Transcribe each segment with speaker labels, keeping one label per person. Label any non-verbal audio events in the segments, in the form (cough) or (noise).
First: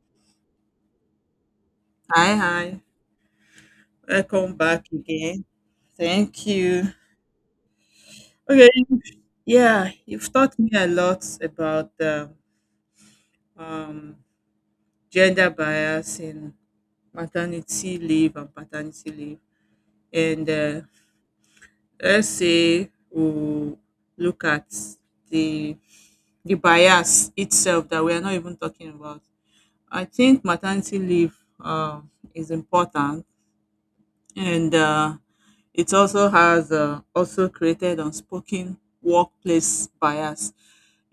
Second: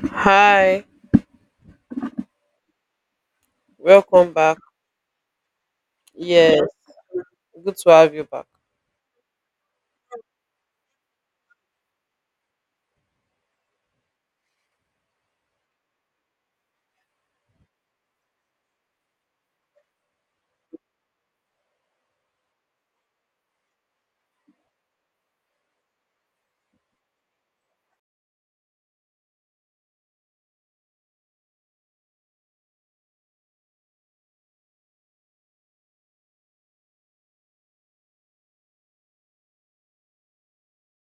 Speaker 1: Hi,
Speaker 2: Hi, hi.
Speaker 1: welcome
Speaker 2: Welcome
Speaker 1: back.
Speaker 2: back again. Thank
Speaker 1: Yes,
Speaker 2: you.
Speaker 1: good to have you back.
Speaker 2: Okay. Yeah, you've taught me a lot about gender bias in maternity leave and paternity leave. And let's say we look at the the bias itself that we are not even talking about. I think maternity leave is important, and it also has also created unspoken workplace bias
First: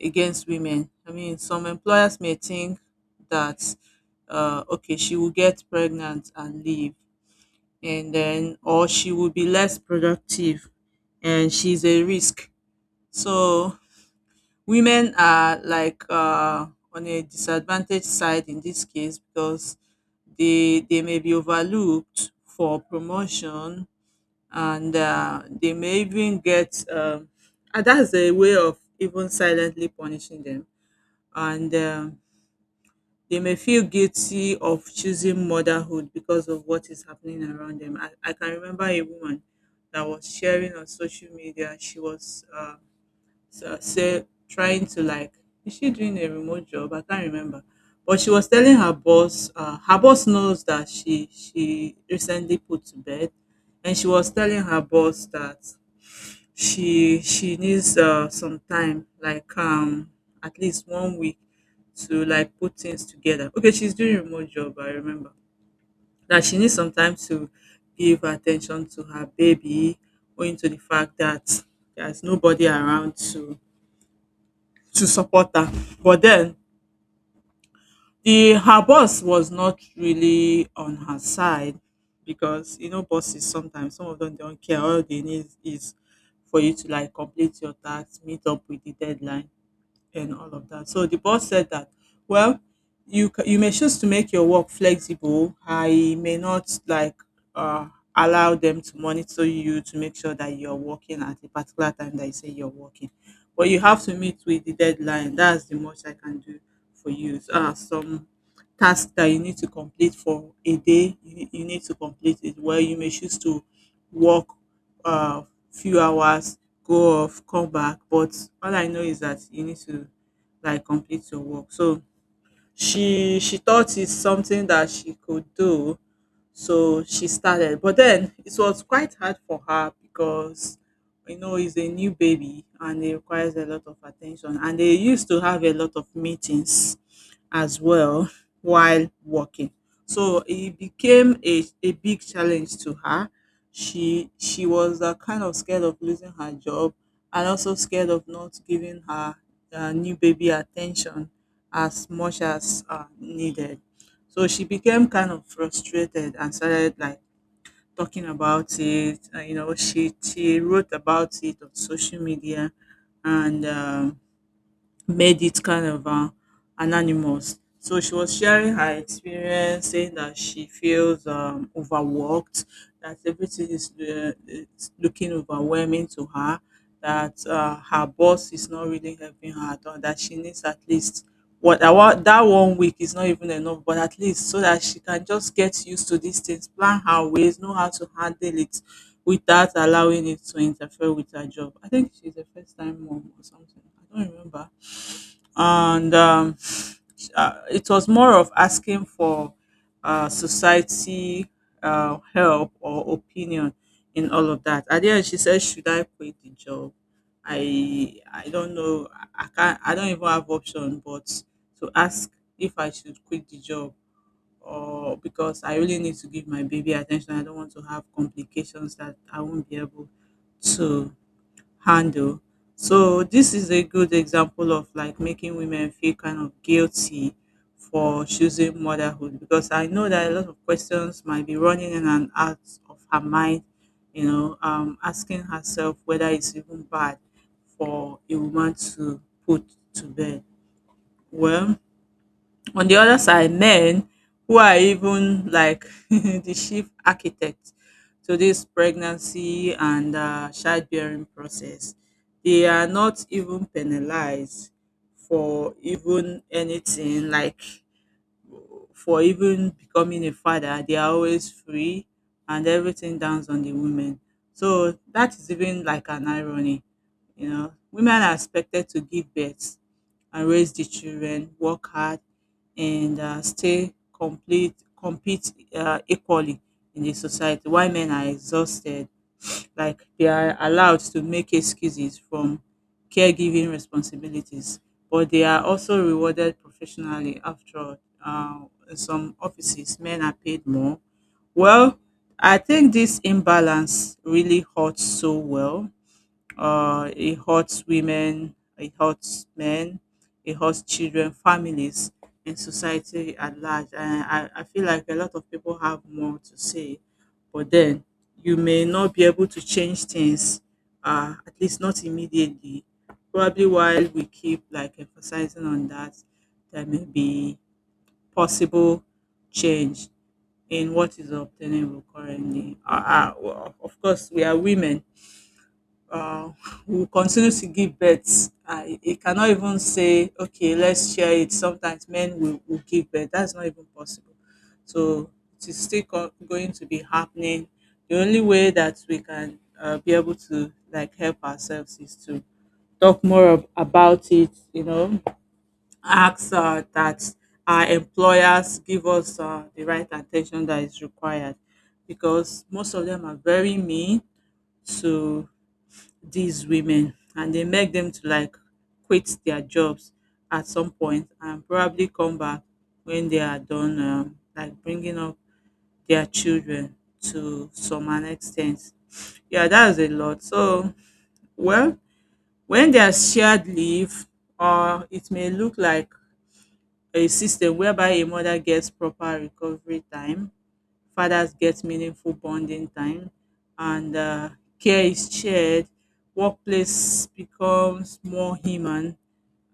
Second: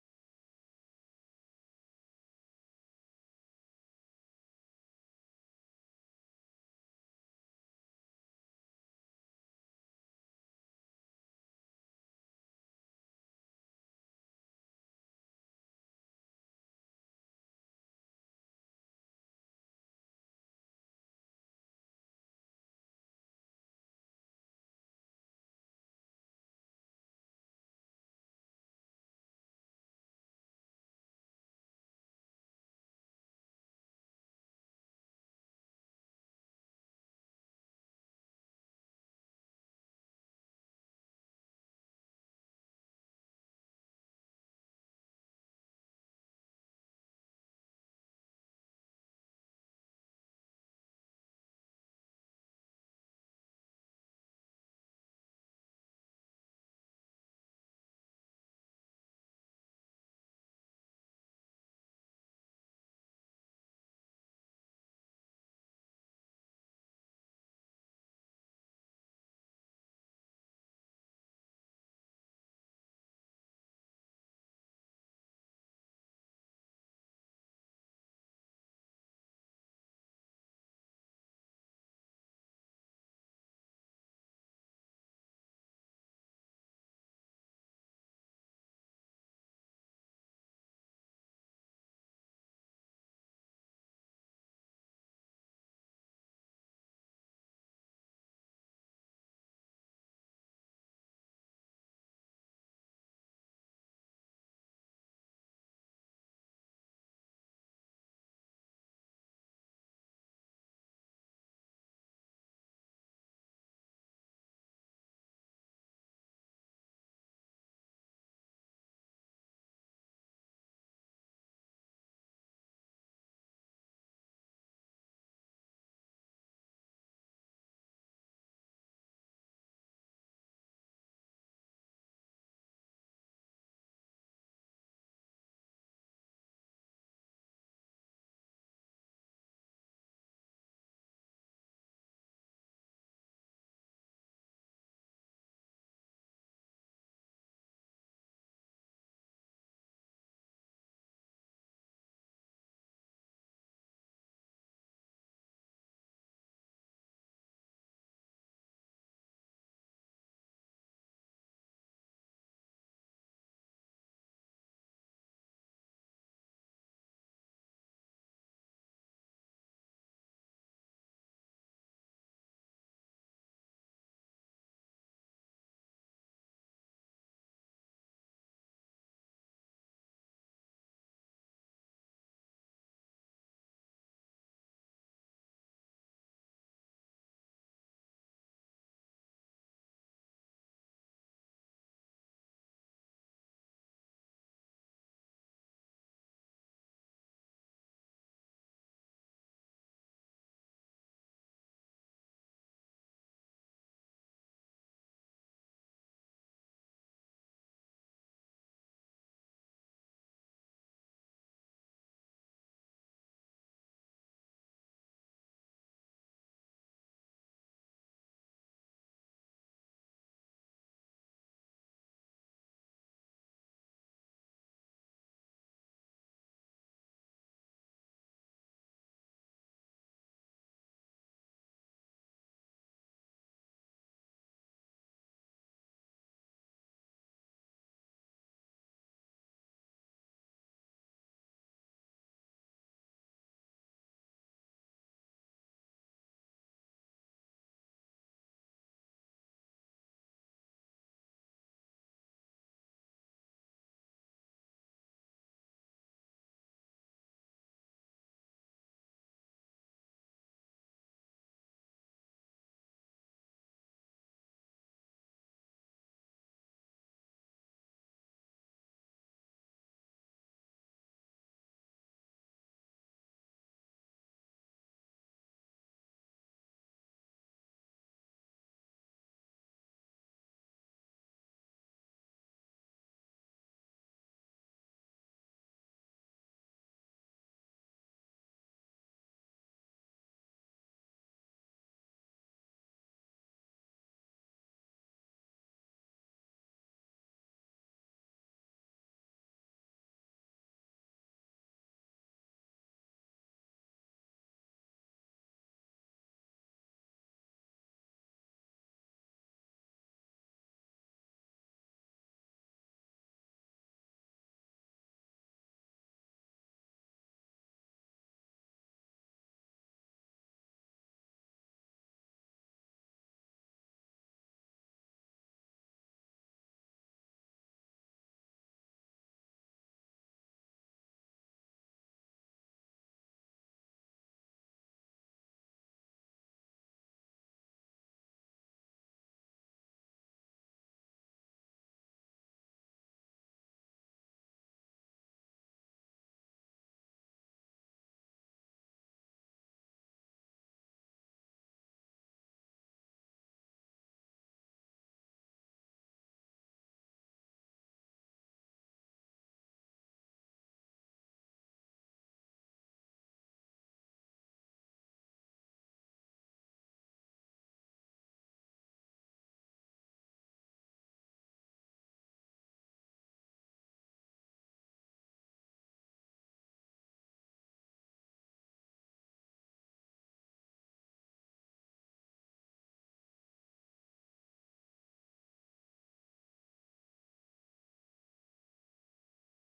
Speaker 2: against women. I mean, some employers may think that okay, she will get pregnant and leave, and then or she will be less productive, and she's a risk. So women are like on a disadvantaged side in this case, because they may be overlooked for promotion, and they may even get and that's a way of even silently punishing them, and they may feel guilty of choosing motherhood because of what is happening around them. I can remember a woman that was sharing on social media. She was so, say, trying to like, is she doing a remote job? I can't remember. But she was telling her boss, her boss knows that she recently put to bed, and she was telling her boss that she needs some time, like at least 1 week, to like put things together. Okay, she's doing remote job. I remember that she needs some time to give attention to her baby, owing to the fact that there's nobody around to support her. But then the her boss was not really on her side, because you know, bosses sometimes, some of them don't care. All they need is for you to like complete your task, meet up with the deadline and all of that. So the boss said that, well, you may choose to make your work flexible. I may not like uh, allow them to monitor you to make sure that you're working at a particular time that you say you're working, but you have to meet with the deadline. That's the most I can do for you. So, some tasks that you need to complete for a day, you need to complete it. Well, you may choose to work uh, few hours, go off, come back. But all I know is that you need to like complete your work. So she thought it's something that she could do, so she started. But then it was quite hard for her, because you know, it's a new baby and it requires a lot of attention, and they used to have a lot of meetings as well while working. So it became a big challenge to her. She was kind of scared of losing her job, and also scared of not giving her new baby attention as much as needed. So she became kind of frustrated and started like talking about it. She wrote about it on social media, and made it kind of anonymous. So she was sharing her experience, saying that she feels overworked, that everything is it's looking overwhelming to her, that her boss is not really helping her at all, that she needs at least what, that 1 week is not even enough, but at least so that she can just get used to these things, plan her ways, know how to handle it without allowing it to interfere with her job. I think she's a first time mom or something. I don't remember. And it was more of asking for society help or opinion in all of that. At the end, she said, "Should I quit the job? I don't know. I can't. I don't even have option, but to ask if I should quit the job." Or because I really need to give my baby attention, I don't want to have complications that I won't be able to handle. So this is a good example of like making women feel kind of guilty for choosing motherhood, because I know that a lot of questions might be running in and out of her mind, asking herself whether it's even bad for a woman to put to bed. Well, on the other side, men who are even like (laughs) the chief architect to this pregnancy and childbearing process, they are not even penalized for even anything, like for even becoming a father. They are always free, and everything downs on the women. So that is even like an irony. You know, women are expected to give birth and raise the children, work hard, and stay complete, compete equally in the society. Why men are exhausted, like they are allowed to make excuses from caregiving responsibilities, but they are also rewarded professionally. After all, uh, in some offices men are paid more. Well, I think this imbalance really hurts. So, well, it hurts women, it hurts men, it hurts children, families, and society at large. And I feel like a lot of people have more to say, but then you may not be able to change things, at least not immediately. Probably while we keep like emphasizing on that, there may be possible change in what is obtainable currently. Well, of course, we are women uh, will continue to give birth. I it cannot even say, okay, let's share it. Sometimes men will give birth. That's not even possible. So it is still going to be happening. The only way that we can be able to like help ourselves is to talk more about it, ask that our employers give us the right attention that is required, because most of them are very mean to these women, and they make them to like quit their jobs at some point and probably come back when they are done like bringing up their children to some an extent. Yeah, that's a lot. So, well, when there's shared leave, or it may look like a system whereby a mother gets proper recovery time, fathers get meaningful bonding time, and care is shared, workplace becomes more human.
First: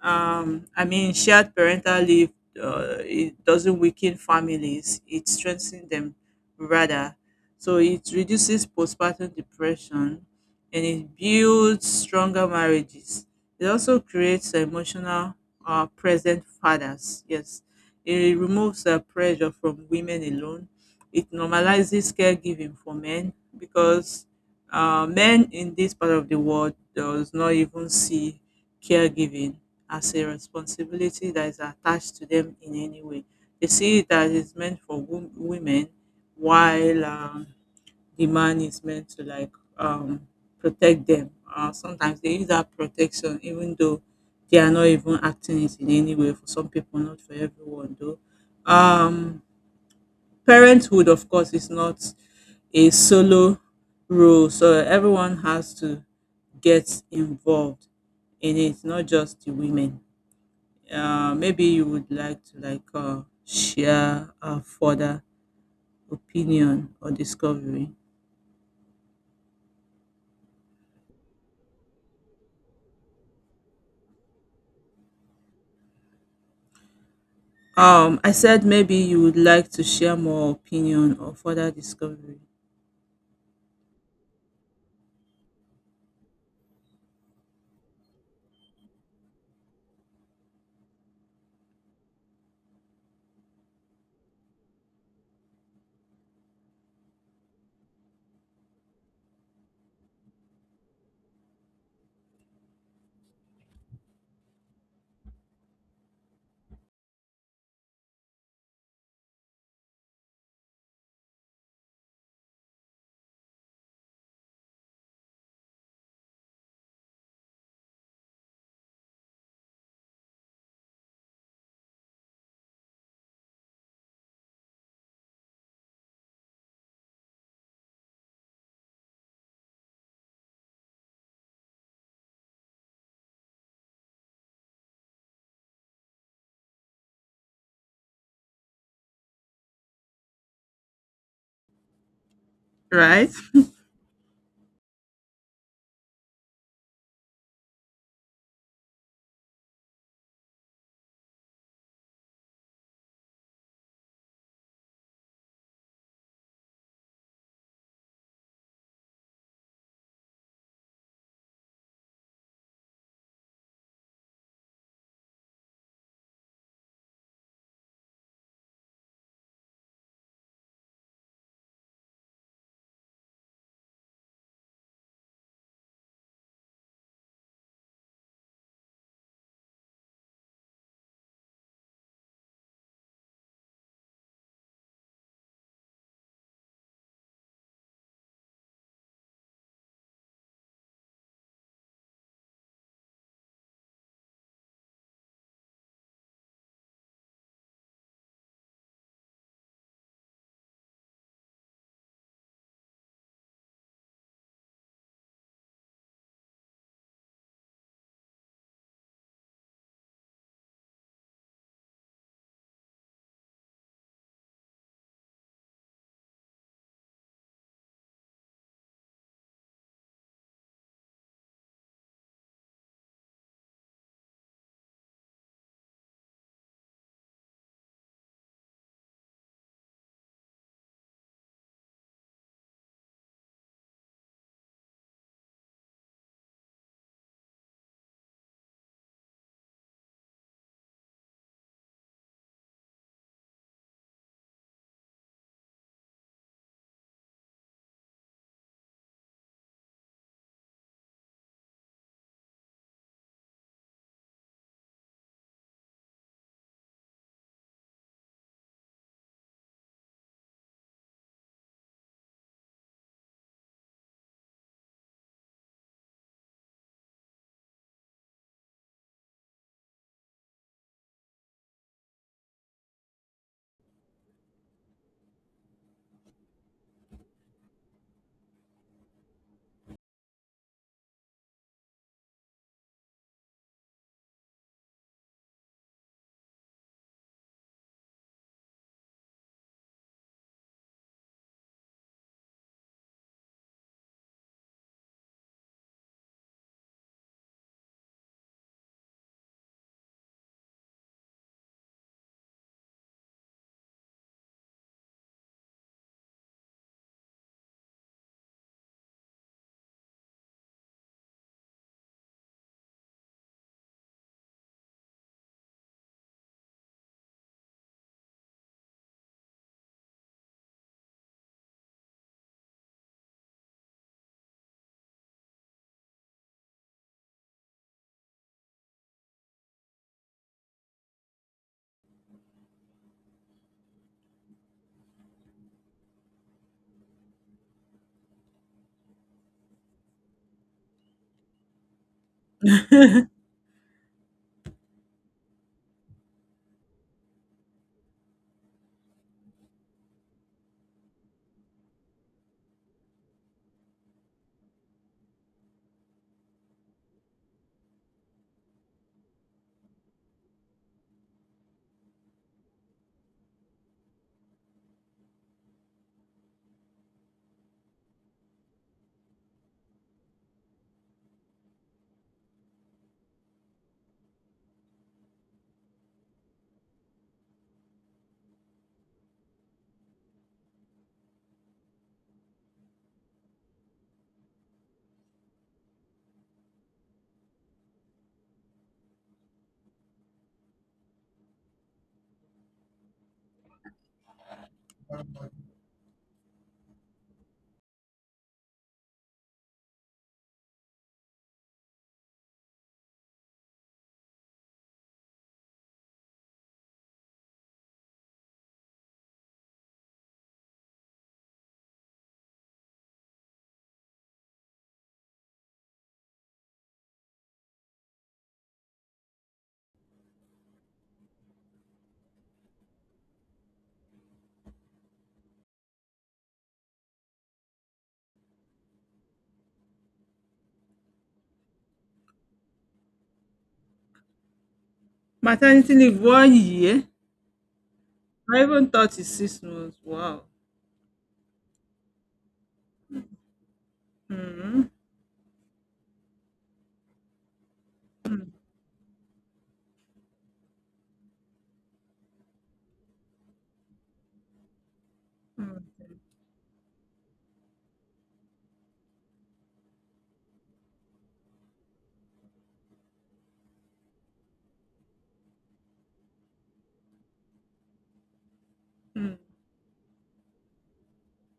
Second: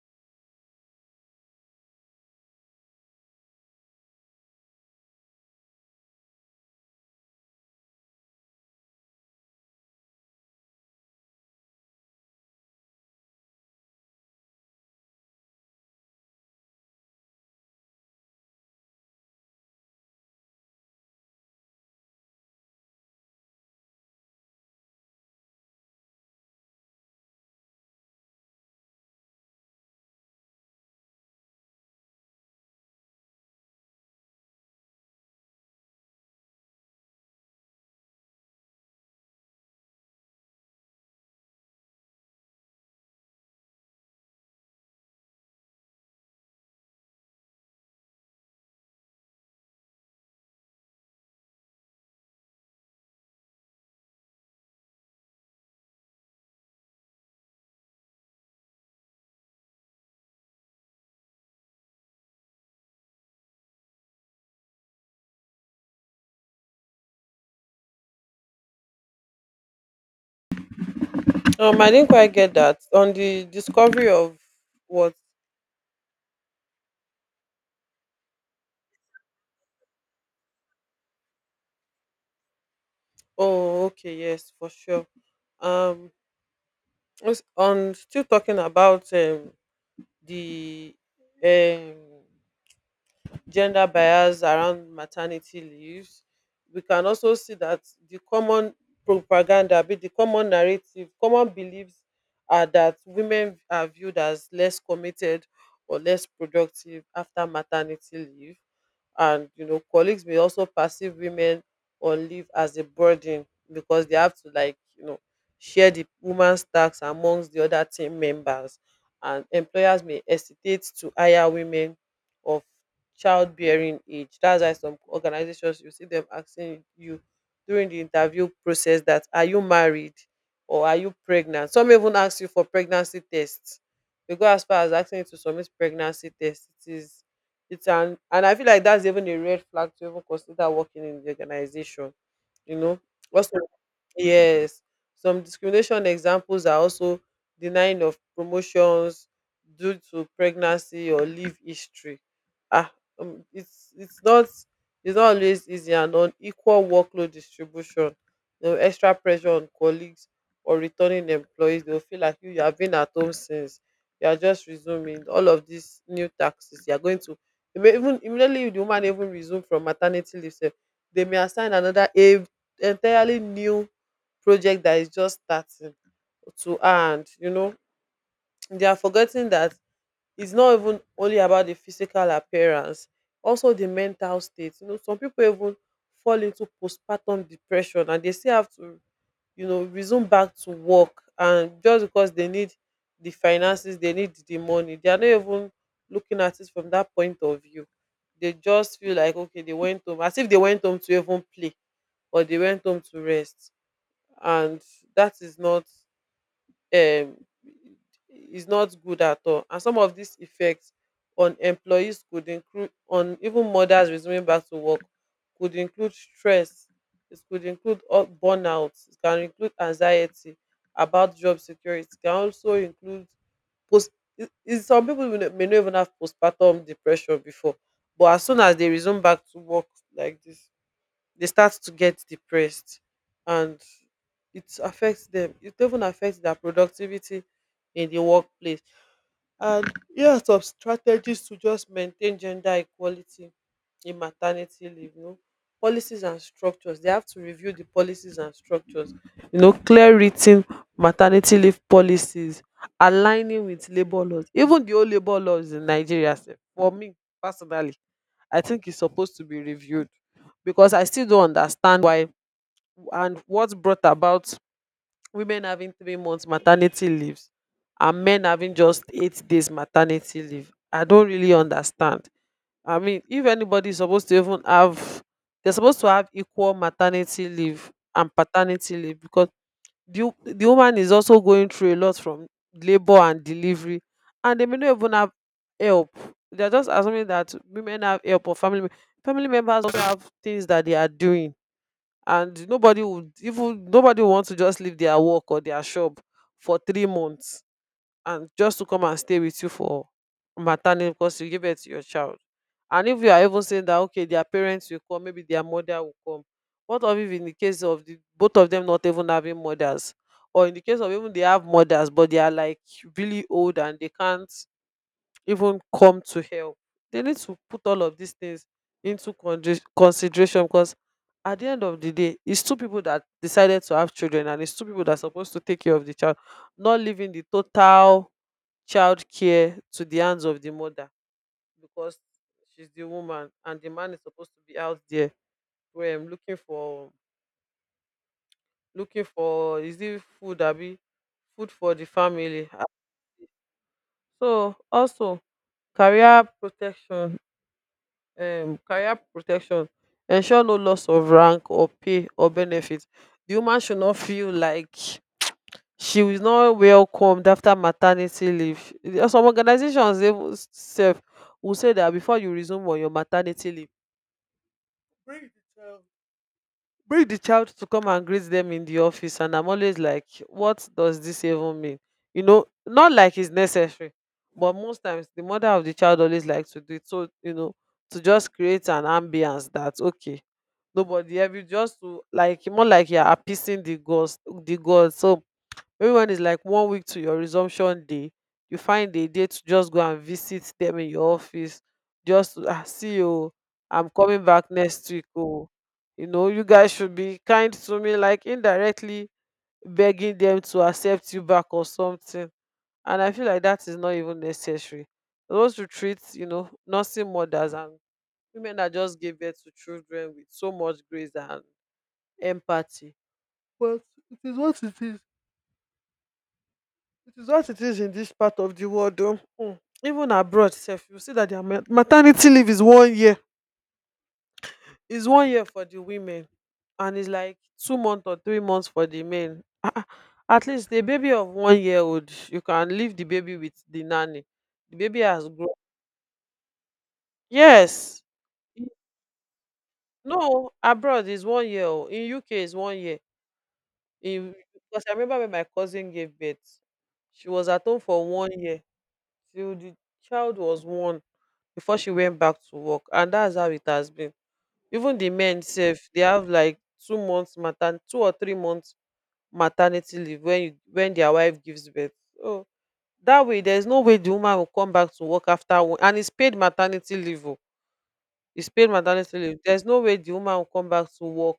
Speaker 2: I mean, shared parental leave, it doesn't weaken families; it strengthens them rather. So it reduces postpartum depression, and it builds stronger marriages. It also creates emotional, present fathers. Yes, it removes the pressure from women alone. It normalizes caregiving for men, because men in this part of the world does not even see caregiving as a responsibility that is attached to them in any way. They see it that it's meant for women, while the man is meant to like um, protect them. Sometimes they use that protection, even though they are not even acting it in any way. For some people, not for everyone, though. Um, Parenthood, of course, is not a solo role, so everyone has to get involved in it, not just the women. Maybe you would like to like share a further opinion or discovery.
Speaker 1: I didn't quite get that on the discovery of what.
Speaker 2: I said maybe you would like to share more opinion or further discovery.
Speaker 1: Oh, okay, yes, for sure. Um, was- on still talking about the um gender bias around maternity leaves. We can also see that the common propaganda, be the common narrative, common beliefs are that women are viewed as less committed or less productive after maternity leave. And you know, colleagues may also perceive women on leave as a burden because they have to, like, you know, share the woman's tasks amongst the other team members. And employers may hesitate to hire women of childbearing age. That's why some organizations, you see them asking you during the interview process that, are you married or are you pregnant? Some even ask you for pregnancy tests. They go as far as asking you to submit pregnancy tests. It is it's an and I feel like that's even a red flag to even consider working in the organization. You know,
Speaker 2: Right?
Speaker 1: also. Yes. Some discrimination examples are also denying of promotions due to pregnancy or leave history. Ah, um, it's it's not it's not always easy, and unequal workload distribution. You know, extra pressure on colleagues or returning employees. They'll feel like you have been at home since. You are just resuming all of these new taxes. You are going to You may even, immediately the woman even resume from maternity leave. Sef, they may assign another a entirely new project that is just starting to, and you know they are forgetting that it's not even only about the physical appearance, also the mental state. You know, some people even fall into postpartum depression and they still have to, you know, resume back to work. And just because they need the finances, they need the money, they are not even looking at it from that point of view. They just feel like, okay, they went home as if they went home to even play or they went home to rest. And that is not, um is not good at all. And some of dis effects on employees could include, on even mothers resuming back to work, could include stress, it could include all burnout, it can include anxiety about job security, it can also include post, some people may no, may no even have postpartum depression before, but as soon as they resume back to work like this, they start to get depressed. And it affects them, it even affects their productivity in the workplace. And here are some strategies to just maintain gender equality in maternity leave. You know, policies and structures, they have to review the policies and structures. You know, clear written maternity leave policies aligning with labour laws. Even the old labour laws in Nigeria sef, for me personally, I think it's supposed to be reviewed because I still don't understand why and what brought about women having 3 months maternity leaves and men having just 8 days maternity leave. I don't really understand. I mean, if anybody is supposed to even have, they're supposed to have equal maternity leave and paternity leave because the woman is also going through a lot from labor and delivery, and they may not even have help. They're just assuming that women have help, or family members also have things that they are doing, and nobody would want to just leave their work or their shop for 3 months and just to come and stay with you for maternity because you give birth to your child. And if you are even saying that, okay, their parents will come, maybe their mother will come. What of if in the case of the both of them not even having mothers? Or in the case of even they have mothers, but they are like really old and they can't even come to help. They need to put all of these things into consideration because at the end of the day, it's two people that decided to have children and it's two people that are supposed to take care of the child, not leaving the total child care to the hands of the mother because she's the woman and the man is supposed to be out there, where I'm looking for, looking for, is it food abi, food for the family.
Speaker 2: (laughs)
Speaker 1: So also career protection. Career protection ensure no loss of rank or pay or benefit. The woman should not feel like she is not welcomed after maternity leave. There Some organizations even sef will say that before you resume on your maternity leave, bring the child bring the child to come and greet them in the office. And I'm always like, what does this even mean? You know, not like it's necessary, but most times the mother of the child always like to do it, so, you know, to just create an ambience that, okay, nobody help you, just to like, more like you're appeasing the gods. So maybe when it's like 1 week to your resumption day, you find a day to just go and visit them in your office just to, ah, see you, I'm coming back next week oh. You know, you guys should be kind to me, like indirectly begging them to accept you back or something. And I feel like that is not even necessary. Those to treat, you know, nursing mothers and women that just gave birth to children with so much grace and empathy. But it is what it is. It is what it is in this part of the world. Oh. Mm. Even abroad self, you see that their maternity leave is 1 year. Is 1 year for the women, and it's like 2 months or 3 months for the men. Ah, ah. At least a baby of 1 year old, you can leave the baby with the nanny. The baby has grown.
Speaker 2: Maternity leave 1 year?
Speaker 1: Yes.
Speaker 2: I
Speaker 1: In-
Speaker 2: even thought it's 6 months. Wow.
Speaker 1: No, abroad is 1 year. Oh. In UK is 1 year. In,
Speaker 2: Hmm.
Speaker 1: because I remember when my cousin gave birth, she was at home for 1 year till the child was one before she went back to work. And that's how it has been. Even the men sef, they have like 2 or 3 months maternity leave when you when their wife gives birth. So that way, there's no way the woman will come back to work after one, and it's paid maternity leave o. It's paid maternity leave. There's no way the woman will come back to work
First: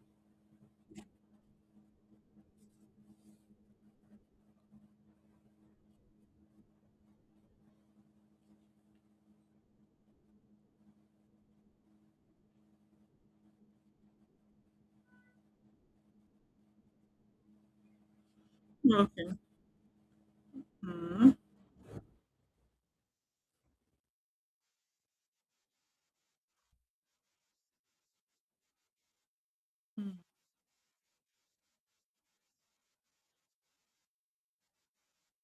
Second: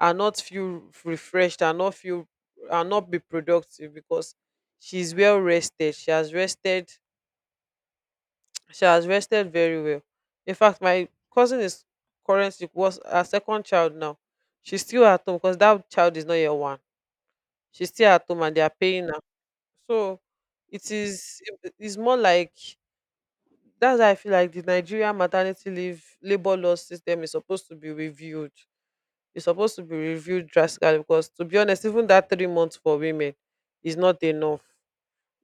Speaker 1: and not feel refreshed and not feel and not be productive because she's well rested, she has rested. She has rested very well. In fact, my cousin is currently, was her second child now. She's still at home because that child is not yet one. She's still at home and they are paying her.
Speaker 2: Okay.
Speaker 1: So it
Speaker 2: Hmm.
Speaker 1: is, it is more like, that's why I feel like the Nigerian maternity leave labor law system is supposed to be reviewed. It's supposed to be reviewed drastically because, to be honest, even that 3 months for women is not enough.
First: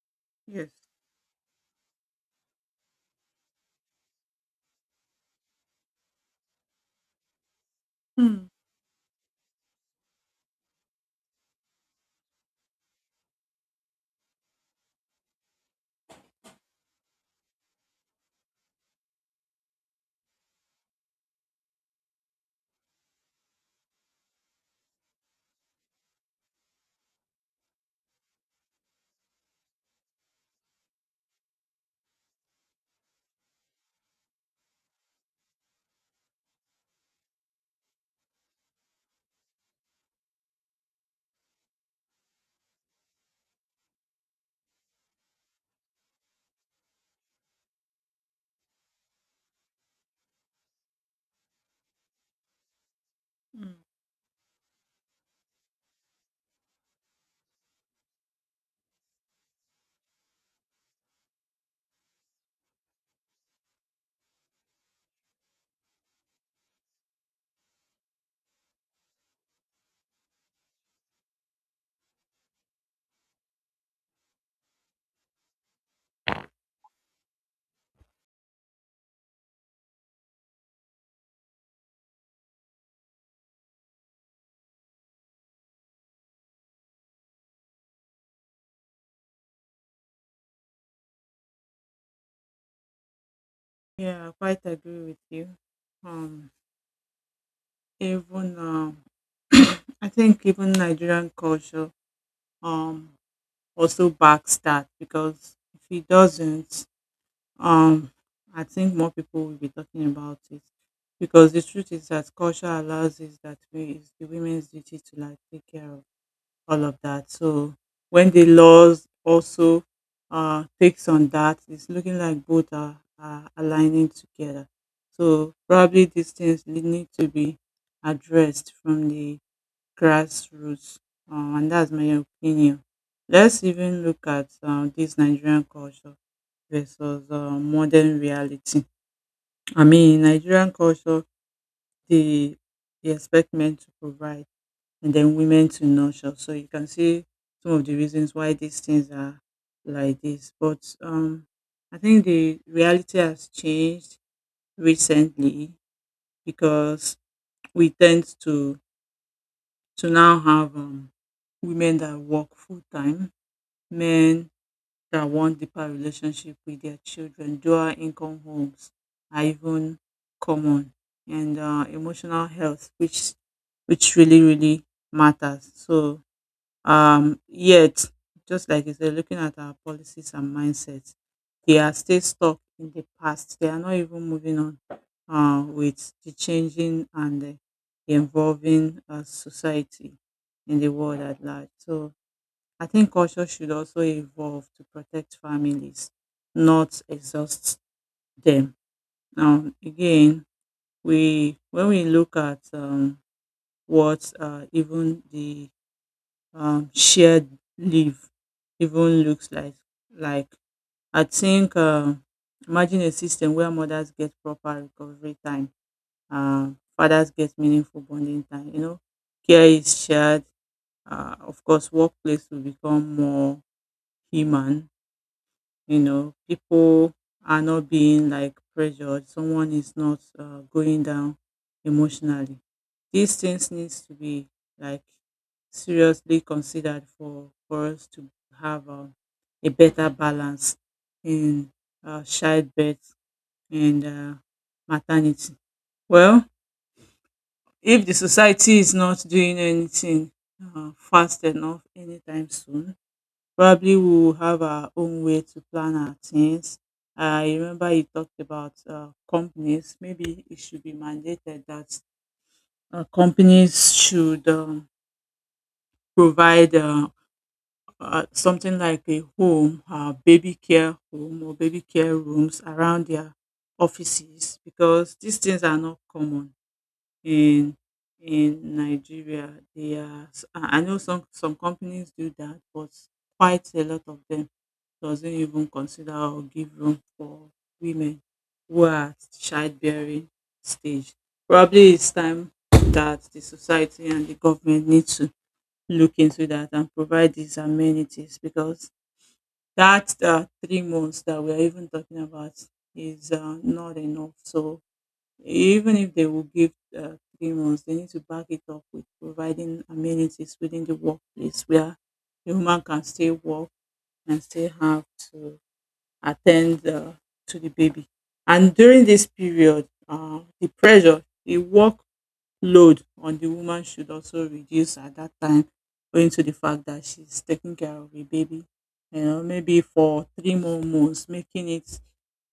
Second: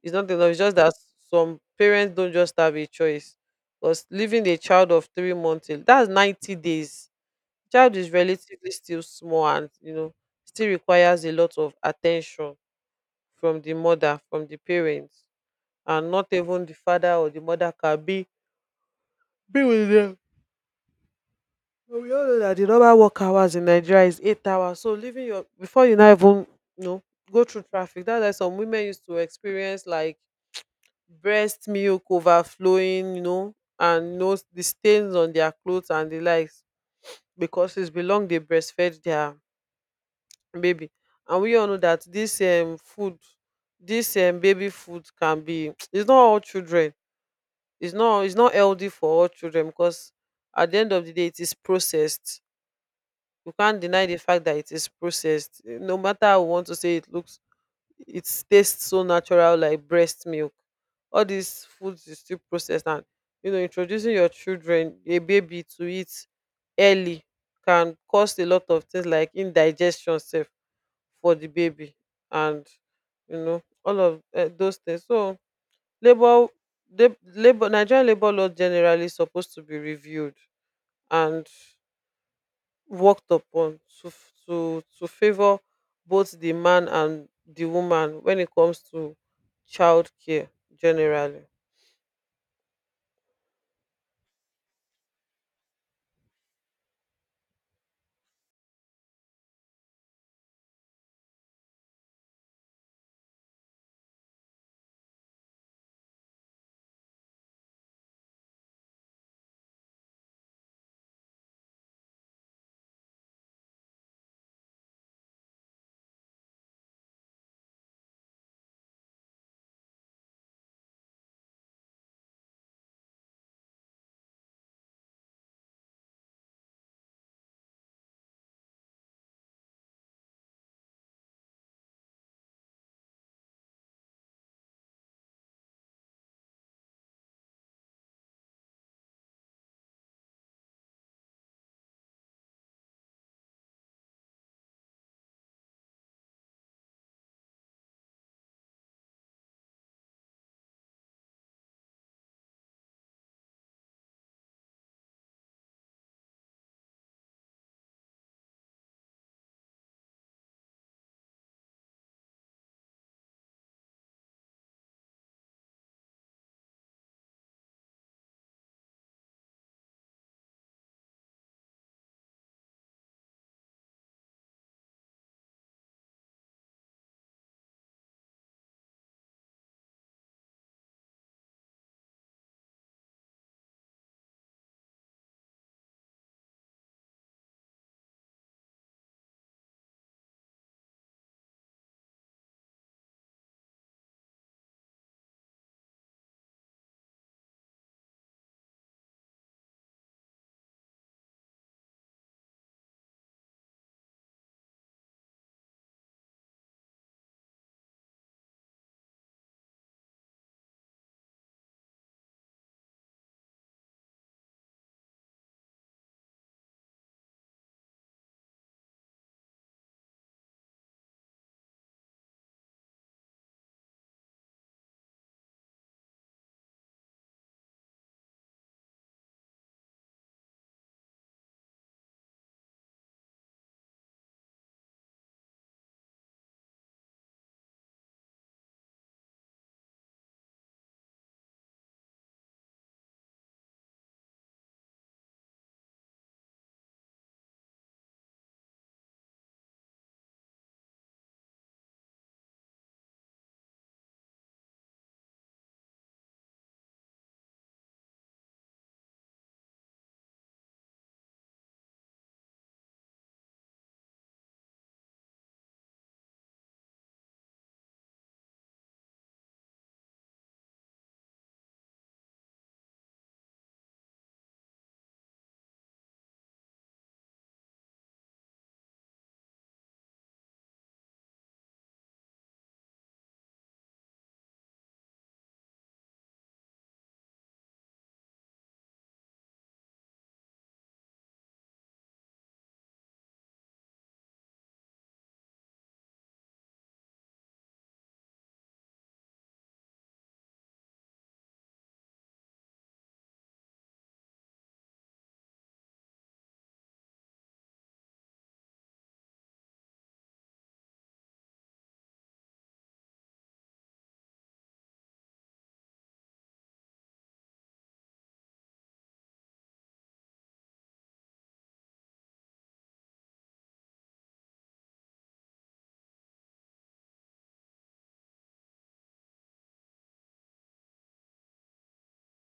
Speaker 1: It's not enough. It's
Speaker 2: Yes.
Speaker 1: just that some parents don't just have a choice. Because leaving a child of 3 months, that's 90 days. Child is
Speaker 2: Mm.
Speaker 1: relatively still small and, you know, still requires a lot of attention from the mother, from the parents. And not even the father or the mother can be with them. But we all know that the normal work hours in Nigeria is 8 hours. So leaving before you now even, you know, go through traffic, that's why some women used to experience like breast milk overflowing, you know, and no, the stains on their clothes and the likes because it's belong, they breastfed their baby. And we all know that this food, this baby food can be (tsk) it's not all children. It's not healthy for all children because at the end of the day, it is processed. You
Speaker 2: Mm.
Speaker 1: can't deny the fact that it is processed. No matter how we want to say it looks, it tastes so natural like breast milk. All these foods is still processed, and you know, introducing your children, a baby, to it early can cause a lot of things like indigestion sef for the baby. And you know, all of those things. So labour labour, Nigerian labour law generally supposed to be reviewed and worked upon to to favour both di man and di woman when it comes to childcare generally.
Speaker 2: Yeah, I quite agree with you. Um, Even, I think even Nigerian culture um also backs that. Because if he doesn't, um, I think more people will be talking about it. Because the truth is that culture allows is that we it's the women's duty to like take care of all of that. So when the laws also takes on that, it's looking like both are aligning together. So probably these things need to be addressed from the grassroots, and that's my opinion. Let's even look at dis Nigerian culture versus modern reality. I mean, in Nigerian culture dey they expect men to provide, and then women to nurture, so you can see some of the reasons why these things are like this. But I think the reality has changed recently, because we tend to now have women that work full time, men that want deeper relationship with their children. Dual income homes are even common, and emotional health, which really really matters. So yet, just like you said, looking at our policies and mindsets, they are still stuck in the past. They are not even moving on with the changing and the evolving society in the world at large. So I think culture should also evolve to protect families, not exhaust them. Now, again, we when we look at what even the shared leave even looks like, like I think imagine a system where mothers get proper recovery time, uh, fathers get meaningful bonding time. You know, care is shared. Of course, workplace will become more human, people are not being like pressured, someone is not going down emotionally. These things needs to be like seriously considered for us to have a better balance in childbirth and maternity. Well, if the society is not doing anything fast enough anytime soon, probably we will have our own way to plan our things. I remember you talked about companies. Maybe it should be mandated that companies should provide something like a home, baby care home or baby care rooms around their offices because these things are not common in in Nigeria. I know some companies do that, but quite a lot of them doesn't even consider or give room for women who are at childbearing stage. Probably it's time that the society and the government need to look into that and provide these amenities because that 3 months that we are even talking about is not enough. So even if they will give 3 months, they need to back it up with providing amenities within the workplace where the woman can still work and still have to attend to the baby. And during this period, the pressure, the workload on the woman should also reduce at that time, owing to the fact that she's taking care of a baby. You know, maybe for three more months, making it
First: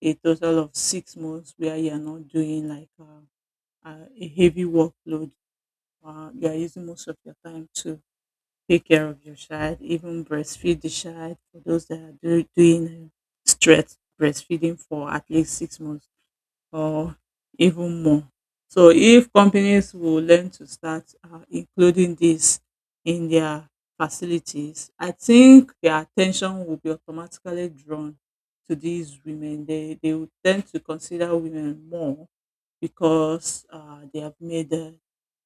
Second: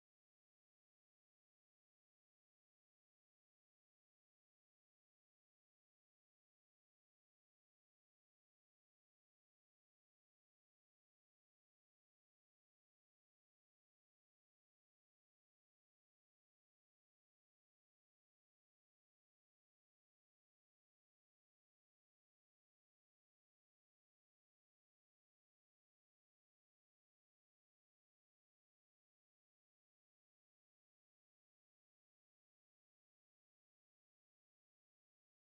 Speaker 2: a total of 6 months where you're not doing like a heavy workload. You are using most of your time to take care of your child, even breastfeed the child. For those that are doing stretch breastfeeding for at least 6 months or even more. So if companies will learn to start including this in their facilities, I think their attention will be automatically drawn to these women. They will tend to consider women more because they have made uh,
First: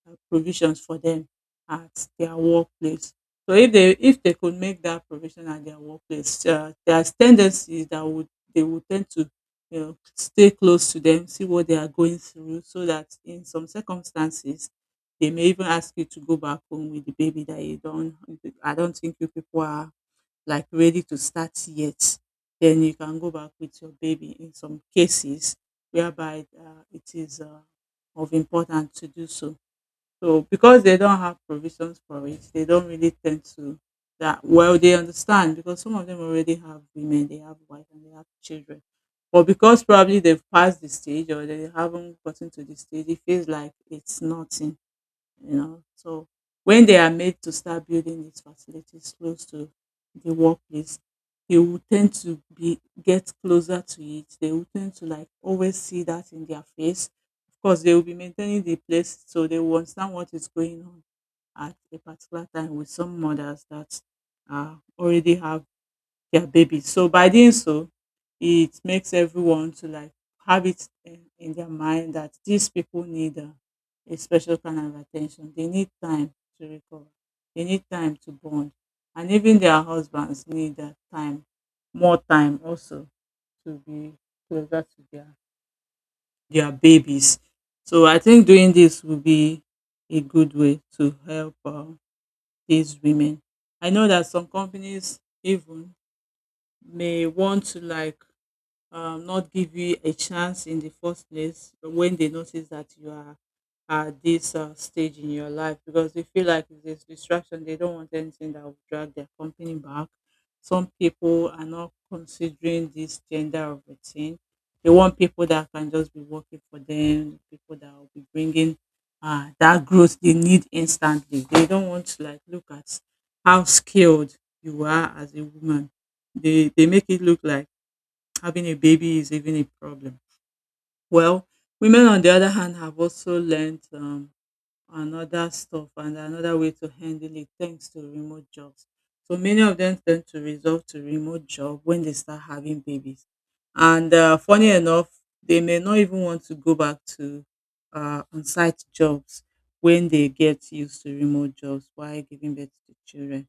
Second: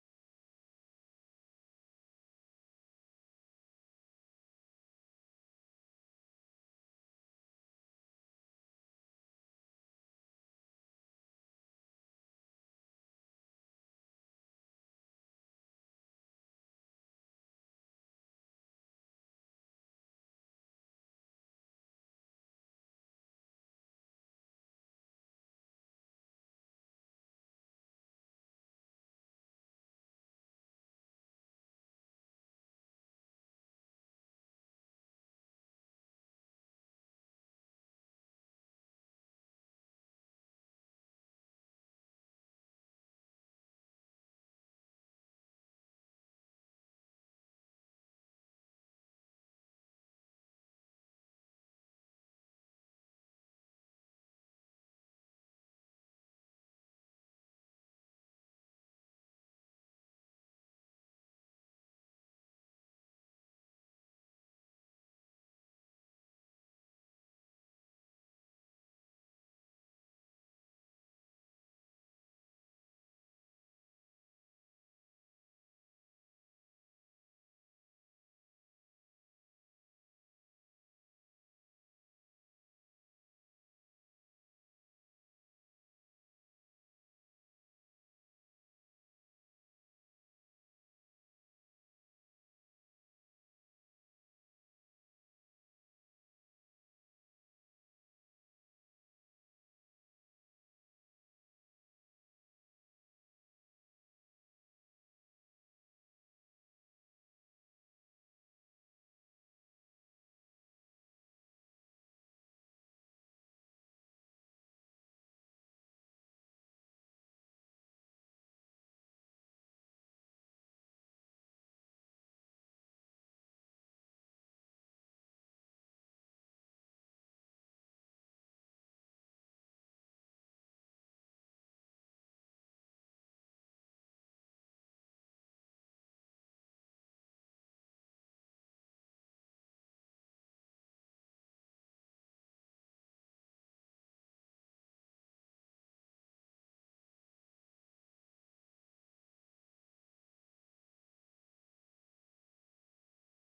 Speaker 2: uh, provisions for them at their workplace. So if they could make that provision at their workplace, there's tendencies that would they would tend to, you know, stay close to them, see what they are going through, so that in some circumstances they may even ask you to go back home with the baby that you don't. I don't think you people are like ready to start yet. Then you can go back with your baby in some cases whereby it is of importance to do so. So because they don't have provisions for it, they don't really tend to that. Well, they understand because some of them already have women, they have wife and they have children. But because probably they've passed the stage or they haven't gotten to the stage, it feels like it's nothing, you know. So when they are made to start building these facilities close to the workplace, they will tend to be get closer to it. They will tend to like always see that in their face. Of course, they will be maintaining the place, so they will understand what is going on at a particular time with some mothers that already have their baby. So by doing so, it makes everyone to like have it in their mind that these people need a special kind of attention. They need time to recover. They need time to bond, and even their husbands need that time, more time also to be closer to their babies. So I think doing this will be a good way to help these women. I know that some companies even may want to like not give you a chance in the first place when they notice that you are at this stage in your life because they feel like if there's distraction, they don't want anything that will drag their company back. Some people are not considering this gender of a thing. They want people that can just be working for them, people that will be bringing that growth they need instantly. They don't want to like look at how skilled you are as a woman. They make it look like having a baby is even a problem. Well, women, on the other hand, have also learned another stuff and another way to handle it thanks to remote jobs. So many of them tend to resort to remote job when they start having babies. And funny enough, they may not even want to go back to on-site jobs when they get used to remote jobs while giving birth to children.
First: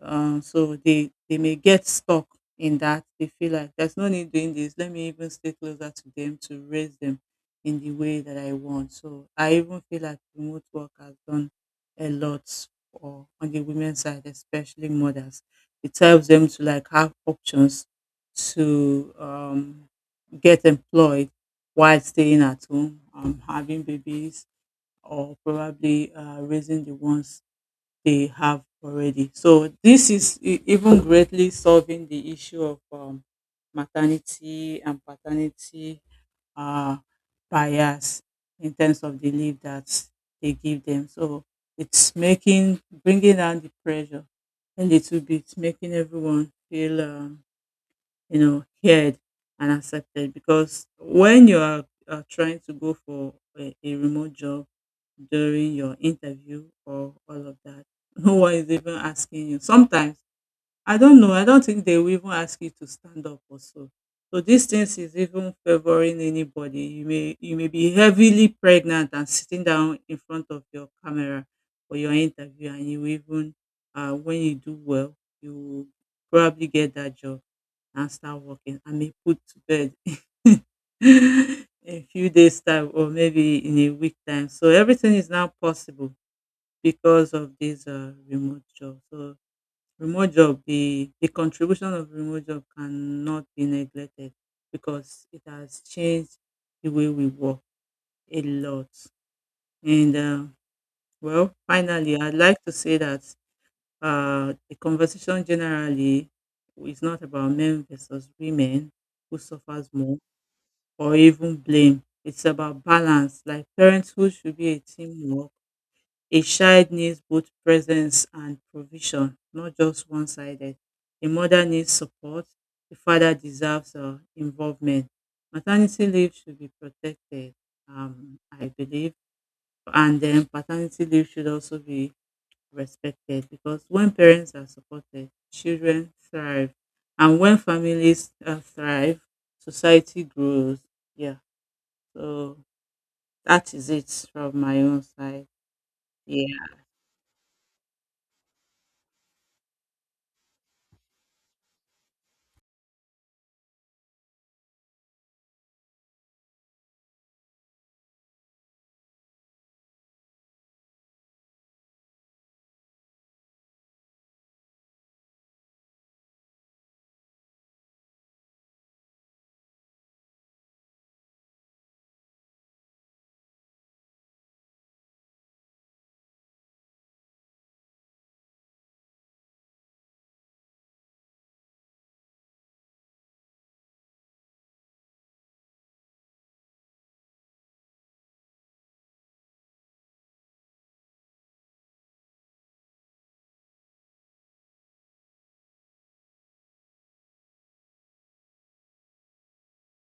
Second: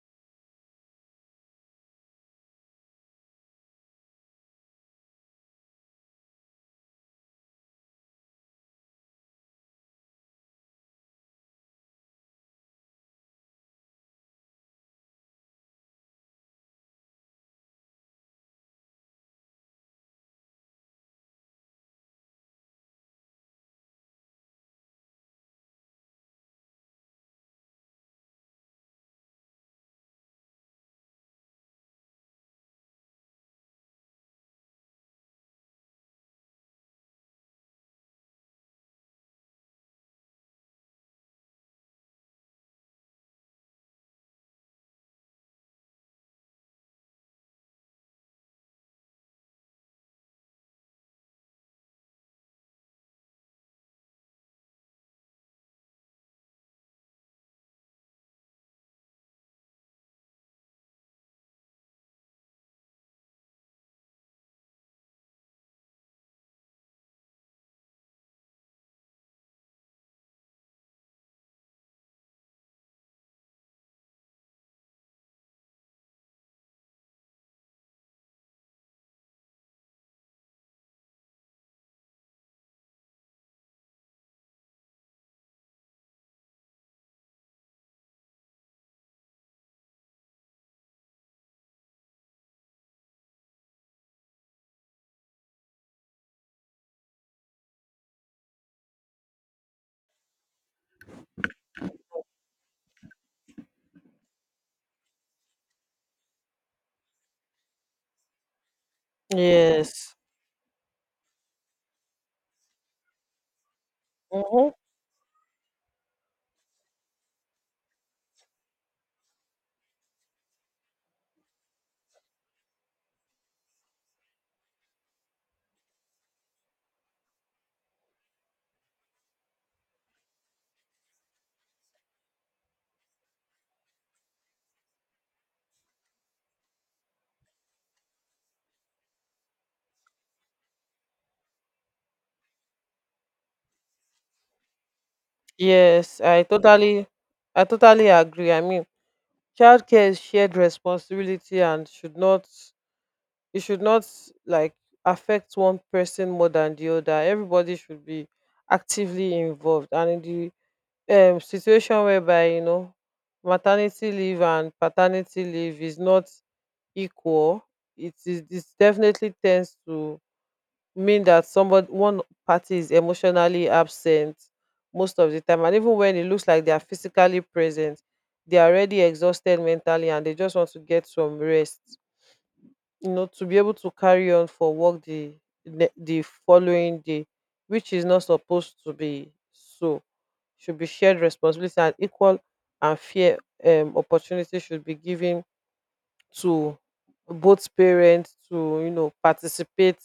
Speaker 2: So they may get stuck in that. They feel like there's no need doing this. Let me even stay closer to them to raise them in the way that I want. So I even feel like remote work has done a lot for on the women's side, especially mothers. It helps them to like have options to get employed while staying at home, having babies, or probably raising the ones they have already. So this is even greatly solving the issue of maternity and paternity uh, bias in terms of the leave that they give them. So it's making bringing down the pressure a little bit, making everyone feel you know, heard and accepted. Because when you are trying to go for a remote job during your interview or all of that, (laughs) no one is even asking you. Sometimes I don't know. I don't think they will even ask you to stand up or so. So these things is even favoring anybody. You may be heavily pregnant and sitting down in front of your camera for your interview, and you even when you do well, you will probably get that job and start working and be put to bed (laughs) in a few days time or maybe in a week time. So everything is now possible because of this remote job. So remote job the contribution of remote job cannot be neglected because it has changed the way we work a lot. And well, finally, I'd like to say that the conversation generally is not about men versus women who suffers
Speaker 1: Yes.
Speaker 2: more or even blame. It's about balance. Like, parenthood should
Speaker 1: Hmm.
Speaker 2: be a teamwork. A child needs both presence and provision, not just one sided. A mother needs support, a father deserves involvement. Maternity leave should be protected, I believe, and then paternity leave should also be respected because when parents are supported, children thrive, and when families thrive, society grows. Yeah, so that is it from my own side.
Speaker 1: Yes, I
Speaker 2: Yeah.
Speaker 1: totally I totally agree. I mean, childcare is shared responsibility and should not, it should not like affect one person more than the other. Everybody should be actively involved and in the situation whereby maternity leave and paternity leave is not equal. It is this definitely tends to mean that somebody one party is emotionally absent most of the time, and even when it looks like they are physically present, they are already exhausted mentally and they just want to get some rest, you know, to be able to carry on for work the following day, which is not supposed to be so. Should be shared responsibility, and equal and fair, opportunity should be given to both parents to, participate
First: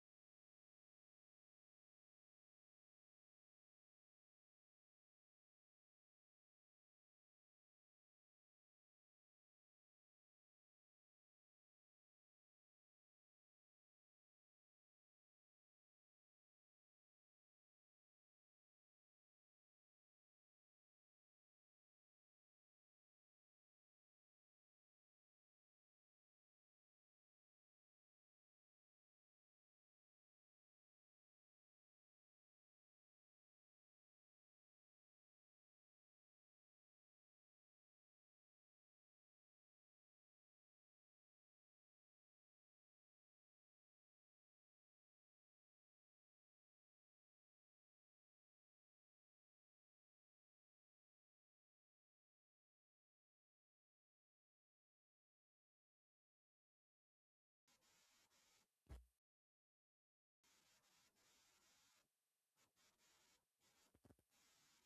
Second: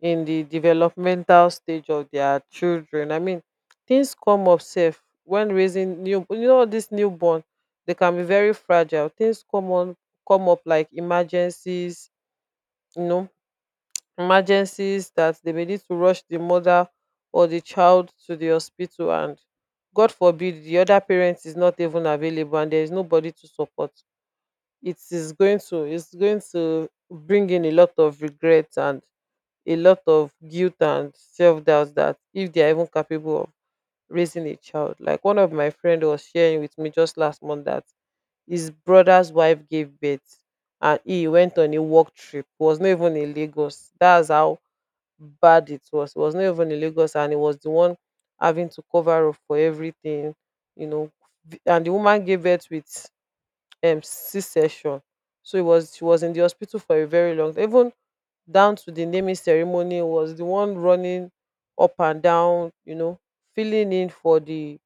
Speaker 1: in the developmental stage of their children. I mean, things come up safe when raising new, this newborn. They can be very fragile. Things come up like emergencies, you know emergencies that they may need to rush the mother or the child to the hospital, and god forbid the other parent is not even available and there is nobody to support. It's going to bring in a lot of regret and a lot of guilt and self-doubt, that if they are even capable of raising a child. Like, one of my friend was sharing with me just last month that his brother's wife gave birth and he went on a work trip. He was not even in Lagos. That's how bad it was. It was not even in Lagos, and it was the one having to cover up for everything, you know. And the woman gave birth with C section. So it was, she was in the hospital for a very long, even down to the naming ceremony, was the one running up and down, you know, filling in for the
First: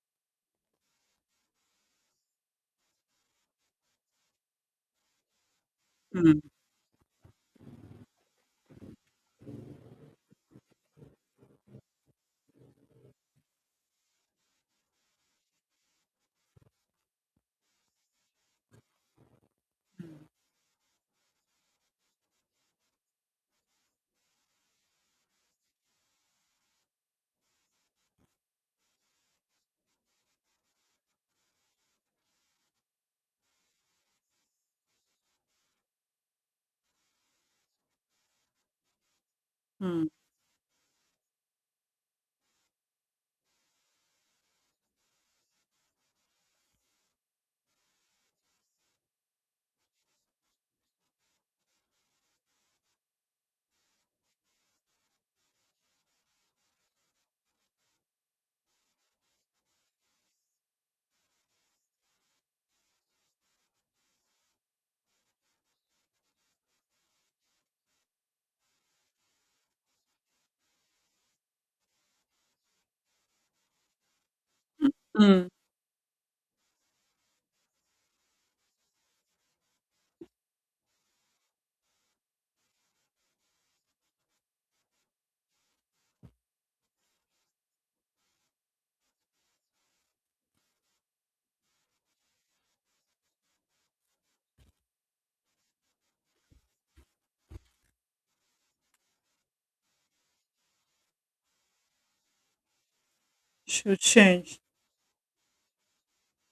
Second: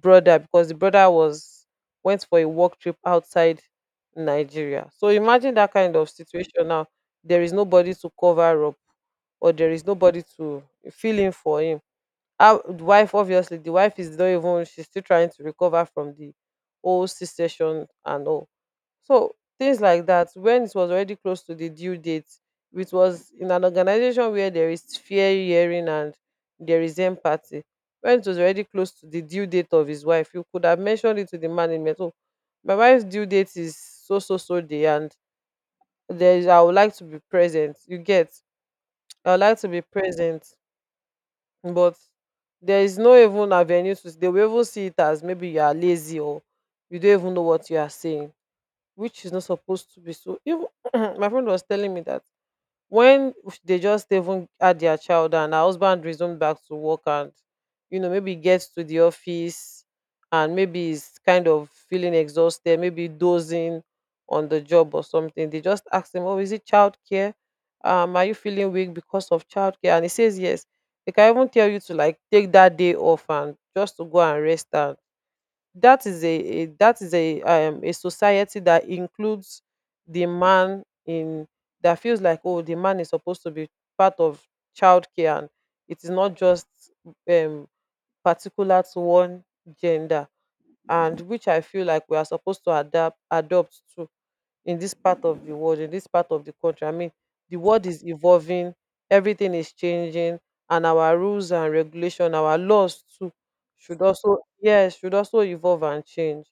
Speaker 1: brother, because the brother was, went for a work trip outside Nigeria. So imagine that kind of
Speaker 2: Mm.
Speaker 1: situation now. There is nobody to cover up, or there is nobody to fill in for him. How the wife, obviously the wife is not even, she's still trying to recover from the whole C-section and all. So things like that. When it was already close to the due date, it was in an organization where there is fair hearing and there is empathy. When it was already close to the due date of his wife, you could have mentioned it to the management. Oh, my wife's due date is so so so day, and there is, I would like to be present. You get, I would like to be
Speaker 2: Mm.
Speaker 1: present, but there is no even avenue to, they will even see it as maybe you are lazy or you don't even know what you are saying, which is not supposed to be so. Even (clears throat) my friend was telling me that when they just even had their child and her husband resumed back to work, and you know, maybe gets to the office and maybe is kind of feeling exhausted, maybe dozing on the job or something, they just ask him, oh, is it childcare, are you feeling weak because of childcare? And he says yes. They can even tell you to, like, take that day off and just to go and rest. And
Speaker 2: Mm.
Speaker 1: that is a that is a society that includes the man, in that feels like, oh, the man is supposed to be part of childcare, and it is not just um particular to one gender. And which I feel like we are supposed to adapt adopt to in this part of the world, in this part of the country. I mean, the world is evolving, everything is changing, and our rules and regulation, our laws too
Speaker 2: should
Speaker 1: should also,
Speaker 2: change.
Speaker 1: yes, should also evolve and change.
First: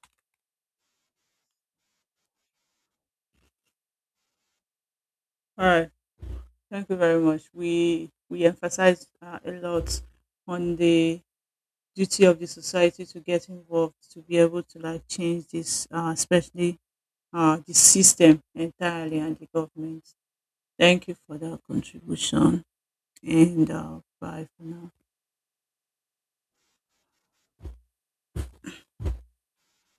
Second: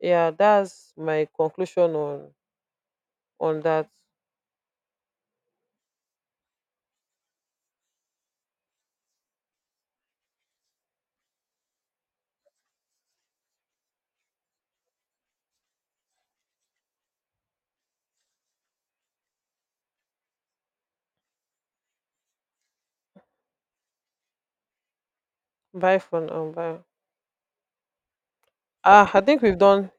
Speaker 1: Yeah, that's my conclusion on that.
Speaker 2: All right. Thank you very much. We emphasize a lot on the duty of the society to get involved to be able to like change this, especially the system entirely and the government. Thank you for that contribution. And bye for now.
Speaker 1: Bye for now. Bye. Ah, I think we've done